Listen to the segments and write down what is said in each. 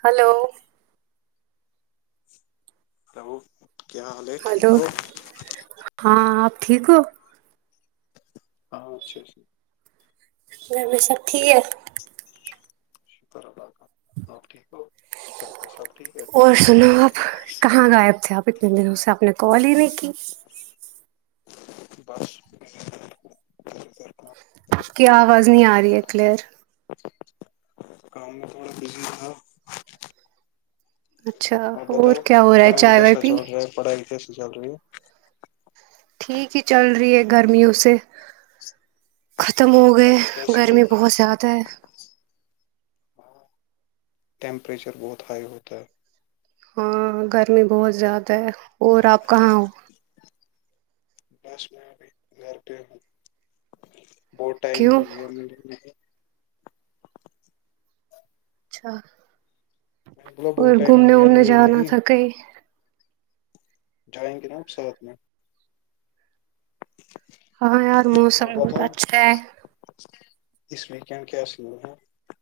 hello hello کیا حال ہے ہیلو ٹھیک ہو ہاں آپ ٹھیک ہو ہاں اچھ ا ھا ٹھیک شکر اللہ کا آپ ٹھیک ہو چل پ سب ٹھیک ہے اور سنو آپ کہاں غائب تھے آپ اتنے دنوں سے آپ نے کال ہی نہیں کی بس کی آواز نہیں آ رہی ہے کلیئر کام میں تھوڑا بزی تھا اچھا ہاں اور بتاؤ کیا ہو رہا ہے کام چائے وائے کیسا پی چل رہا ہے پڑھائی کیسی چل رہی ہے ٹھیک ہی چل رہی ہے گرمیوں سے ختم ہو گئے گرمی کیسی ہے گرمی بہت زیادہ ہے ٹیمپریچر بہت ہائی ہوتا ہے ہاں گرمی بہت زیادہ ہے اور آپ کہاں ہو بس میں ابھی گھر پ ہوں بہت ٹائم کیوں ہو گیا میرے اچھا میں نے بولا اور بہت ٹائم گھومنے ہو گیا وومنے ملے جانا نہیں تھا کہیں جائیں گے نپ سورت میں ہاں یار موسم بہت اچھا ہے اچ اس ویکینڈ کیاصل ہے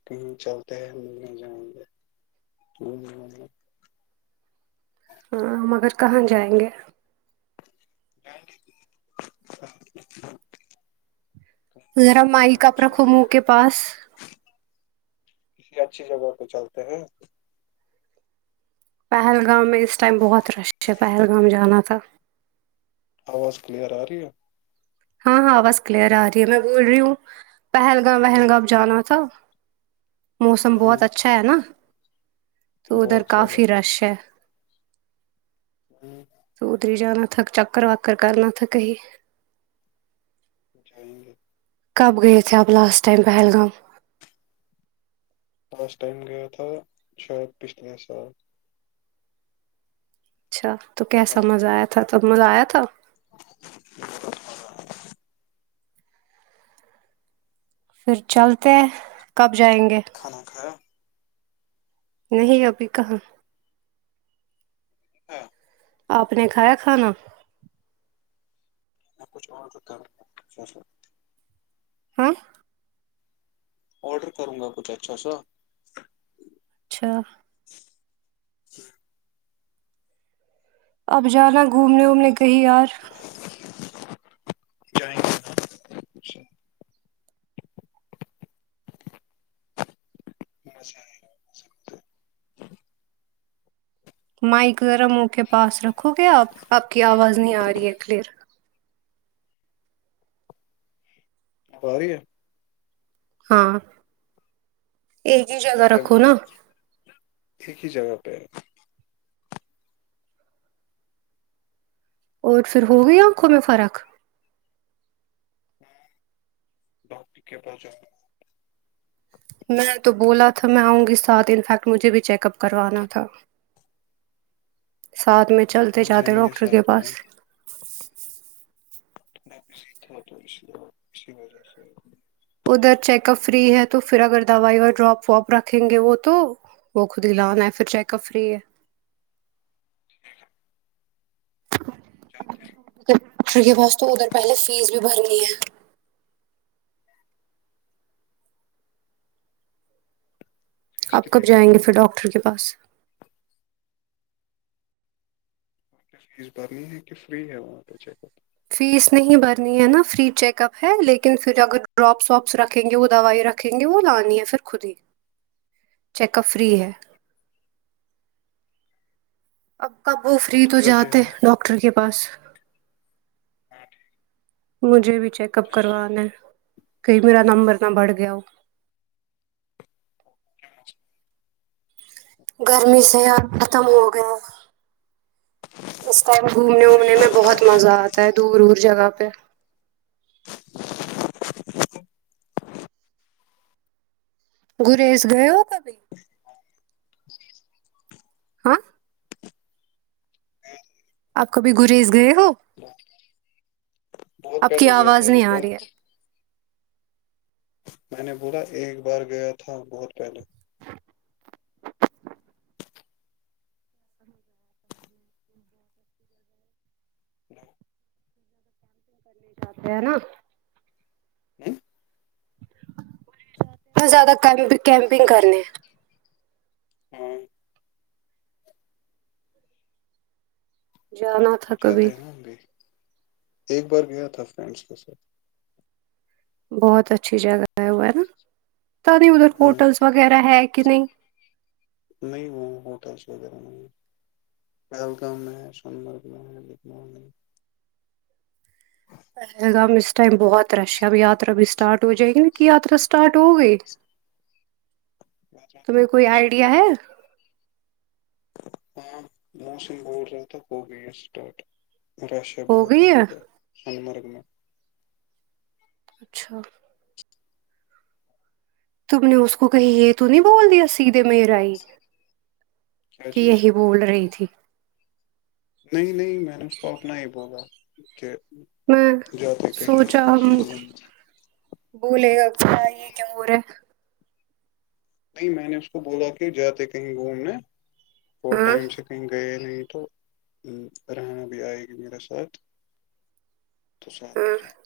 کہیں چلتے ہیں گھونے جائیں گے گھومنے وومنے ہاں مگر کہاں جائیں گے ڈیک ذرا مائ کپ رکھو جگہ موہ پہ کے پاس کسی اچھی جگہ پر چلتے ہیں پہلگام میں اس ٹائم بہت رش ہے پہلگام جانا تھا آواز کلیئر آ رہی ہے ہاں ہاںواز کلیئر آ رہی ہے میں بول رہی ہوں پہلگام ولگام جانا تھا موسم ہ بہت اچھا ہے نا تو ادھر بہت زیادہ کافی رش ہے ہوں س اتری ہی جانا تھک چکر وکر کرنا تھاک ہی جائے گے کب گئے تھے آب last time Pahalgam last time گیا تھا شاید پچھلے سال اچھا تو پچھلے کیسا سال مزہ گیا آیا تھا تب مزہ آیا تھا پھر چلتے ہیں کب جائیں گے کھانا کھایا نہیں ابھی کہاں ہاں آپ نے کھایا کھانا آپ کچھ اوڈر کرو کچھ اچھا سا ہاں اوڈر کروں گا کچھ اچھا سا اچھا اب جانا گھومنے وومنے کہی یار جائیں گے اچھا مزا آیگا مائک ذرا منہ کے پاس رکھو گے آپ آپ کی آواز نہیں آ رہی ہے کلیئر اب آرہی ہے ہاں ایک ہی جگہ رکھو نا ایک ہی جگہ پہ اور پھر ہو گئی آنکھوں میں فرق میں ڈاکٹر کے پاس جانا میں تو بولا تھا میں آؤں گی ساتھ انفیکٹ مجھے بھی چکپ کروانا تھا ساتھ میں چلتے وہاں جاتے جائیں گے ڈاکٹر کے ساتھ میں پاس [unintelligible] وجہ سے ادھر چیک اپ فری ہے تو پھر اگر دوائی اور ڈراپ واپ رکھیں گے وہ تو وہ خود ہی لانا ہے پھر چیک اپ فری ہے ٹھیک ہے ٹھیک ٹھیک کمپوٹر کے پاس تو ادھر پہلے فیس بھی بھرنی ہے فیس آپ کتنی کب جائیں بھرنی گے ہے پھر ڈاکٹر کے پاس فیس بھرنی ہے کہ فری ہے وہاں پہ چیک اپ فیس نہیں بھرنی ہے نا فری چیک اپ ہے لیکن پھر اگر ڈراپس واپس رکھیں گے وہ دوائی رکھ رکھیں گے وہ لانی ہے پھر خود ہی چیک اپ فری ہے اب کب وہ فری تو جاتے ڈاکٹر کے پاس ہاں ٹھیک مجھے بھی چیک اپ کروانا ہے کہئی میرا نمبر نہ بڑھ گیا ہو اوکے گرمی سے ختم ہو گیا اس ٹائم گھومنے وومنے میں بہت ہاں مزہ آتا ہے دور دور جگہ پہ گوریز گئے ہو کبھی ہاں آپ کبھی گوریز گئے ہو بہت آپ کی پہلے گیا تھا آواز ایک نہیں آ بار رہی ہے میں نے بولا ایک بار گیا تھا بہت پہلے کرتے ہے نا بہت زیادہ کیمپنگ کرنے ہیں ہمم جانا تو تھا کبھی جاتے ہیں نا ابھی ایک بار گیا تھا فرینڈس کے ساتھ بہت اچھی جگہ ہے وہ ہے نا تو ابھی ادھر ہ ہوٹلس وغیرہ ہے کہ نہیں نہیں وہ ہوٹلس وغیرہ نہیں پہلگم میں ہیں سونمرگ میں ہیں پہلگم اس ٹائم بہت رش ہے اب یاترا بھی اسٹارٹ ہو جائے گی نا کہ یاترا اسٹارٹ ہو گئی اچھا تمہیں کوئی آئیڈیا ہے ہاں [unintelligible] بول رہا تھا ہوگی اسٹارٹ رش ہے ہو بہت گئی یہاں ہے پر سونمرگ میں اچھا تم نے اس کو کہیں یہ تو نہیں بول دیا سیدھے میرا ہی کیا کہ چیز یہی بول رہی تھی نہیں نہیں میں نے اس کو اپنا ہی بولا کہ میں [unintelligible] بولےگا [inaudible] یہ کیوں ہورہا ہے نہیں میں نے اس کو بولا کہ جاتے کہیں گھومنے تھوڑے ہاں ٹائم سے کہیں گئے نہیں تو رہنا بھی آئے گی میرے ساتھ تو ساتھ میں ہاں جاینگے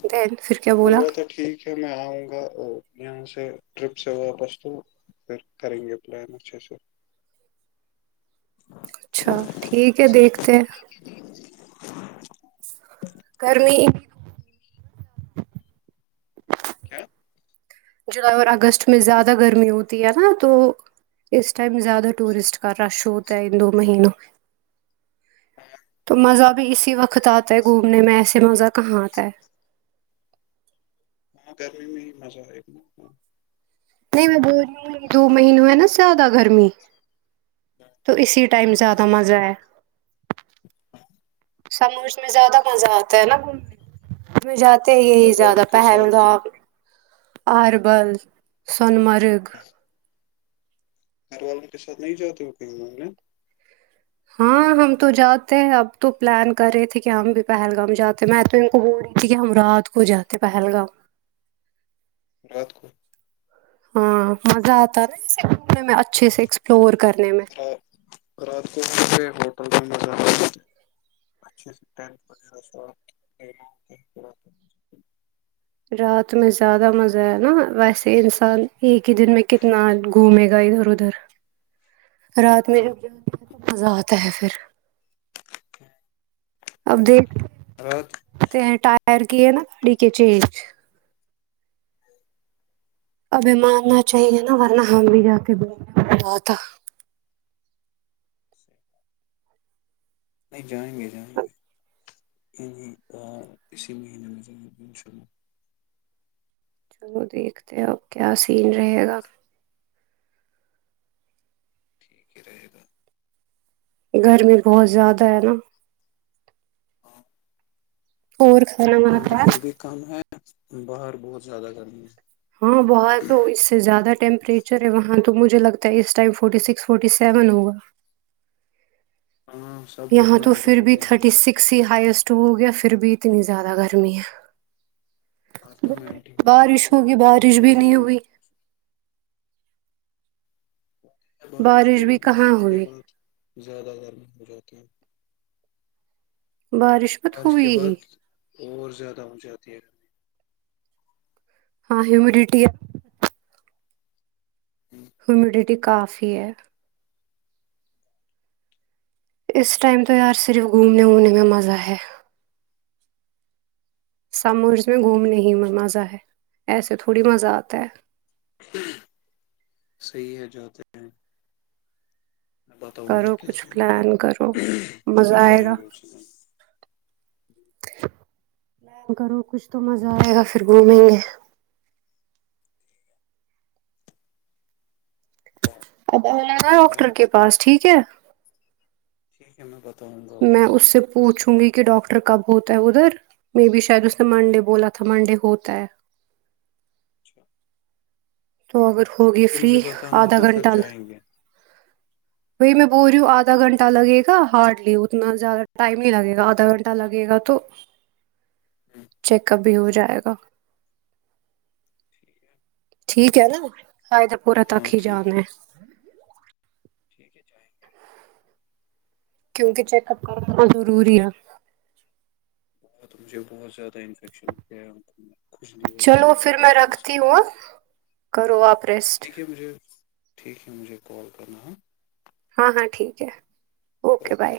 ہاں دین پھر تو کیا کوئی بولا بات نہیں ٹھیک پھر میں آؤں گا اور یہاں سے ٹرپ سے واپس تو پھر کریں گے پلان اچھے سے اچھا ٹھیک ہے دیکھتے ہیں [inaudible] گرمی کیا جولائی اور اگست میں زیادہ گرمی ہوتی ہے نا تو اس ٹائم زیادہ ٹورسٹ کا رش ہوتا ہے ان دو مہینوں میں تو مزہ بھی اسی وقت آتا ہے گھومنے میں ایسے مزہ کہاں آتا ہے ہاں گرمی میں ہی مزہ ہے [unintelligible] نہیں میں بول رہی ہوں ان دو مہینوں ہے نا زیادہ گرمی تو اسی ٹائم زیادہ مزہ ہے سمرز میں زیادہ مزہ آتا ہے نا گھومنے [unintelligible] جاتے ہیں یہی گھر والوں زیادہ کے ساتھ پہلگام آربل سونمرگ گھر والوں کے ساتھ نہیں جاتے ہو کہیں گھومنے ہاں ہم تو جاتے ہیں اب تو پلان کر رہے تھے کہ ہم بھی پہلگام جاتے میں ہسبنڈ کو بول رہی ٹھیک ہے ہم رات کو جاتے ہیں پہلگام رات کو ہاں مزہ آتا نا ایسے گھومنے میں اچھے سے ایکسپلور کرنے میں رات کو [inaudible] ہوٹل میں مزہ [inaudible] اچھے سے ٹینٹ وغیرہ سب [unintelligible] رات میں زیادہ مزہ آیا نا ویسے انسان ایک ہی دن میں کتنا گھومے گا ادھر ادھر رات میں ہیں جب جانا ہے تو مزہ آتا ہے پھر [unintelligible] اب دیکھیں رکھ تے ہیں ٹائر کیے ہے نا ڈی کے چینج ابھی ماننا چاہیے نا ورنہ ہم بھی جاتے بولنے میں مزہ آتا نہیں جائیں گے جائیں اب گے یعنی اسی مہینے میں جائیں گ انشاءاللہ چلو دیکھتے ہو اب کیا سین رہے گا ٹھیک ہی رہے گا گرمی بہت زیادہ ہے نا ہاں اور کھانا وانا یہاں تو کھایا پھر بھی کم ہے باہر بہت زیادہ گرمی ہے ہاں باہر تو اس سے زیادہ ٹیمپریچر ہے وہاں تو مجھے لگتا ہے اس time forty six forty seven ہوگا ہاں سب کچھ یہاں تو میلٹ پھر ہو بھی گیا ہے تھرٹی باہر سکس ہی ہائسٹ ہو گیا پھر بھی اتنی زیادہ گرمی باہر تو ہے میلٹ ہی ہو گیا ہے بارش ہوگی بارش سارا بھی نہیں روڈ ہوئی بارش تو بھی ہوگی پھر کہاں اس کے ہوئی بعد زیادہ گرمی ہو جاتی ہے مت بارش کے ہوئی ہی بعد اور زیادہ ہو جاتی ہے گرمی ہاں ہومیڈٹی جی ہیمیڈیٹی کافی ہے اس ٹائم تو یار صرف گھومنے وومنے میں مزہ ہے سممیرس میں گھومنے ہی مزہ ہے ایسے تھوڑی مزہ آتا ہے صحیح ہے جاتے ہیں میں بتاؤں گا کرو کس کچھ دن تو پلان کرو مزہ پھر آئے جائیں گا گے اسی دن پلان کرو کچھ تو مزہ آئے گا پھر گھومیں گے ہاں ابگا ڈاکٹر کے پاس ٹھیک ہے ٹھیک ہے میں بتاؤں گا اس میں دن سے پوچھوں گی کہ ڈاکٹر کب ہوتا ہے ادھر مے بی شاید اس نے منڈے بولا تھا منڈے ہوتا ہے اچھا تو اگر ہوگیا یہ مجھے بتانا تو پھر جائیں گے وہھی میں بول رہی ہوں آدھا گھنٹہ لگے گا ہارڈلی اتنا زیادہ ٹائم نہیں لگے گا آدھا گھنٹہ لگے گا تو چیک اپ بھی ہو جائے گا ٹھیک ہے ٹھیک ہے نا آد پور تک ہاں ہی ٹھیک جانا ہے ٹھیک ہے جینگے گے کیونکہ چیک اپ کرنا ضروری ہے وہ تو مجھے بہت زیادہ انفیکشن ہو گیا ہے کھجلی ہوتی ہے چلو ان پھر کو میں بہت رکھتی سارا ہوں کرو آپ ریسٹ ٹھیک ہے مجھے ٹھیک ہے مجھے کال کرنا ہے ہاں ہاں ٹھیک ہے اوکے بائے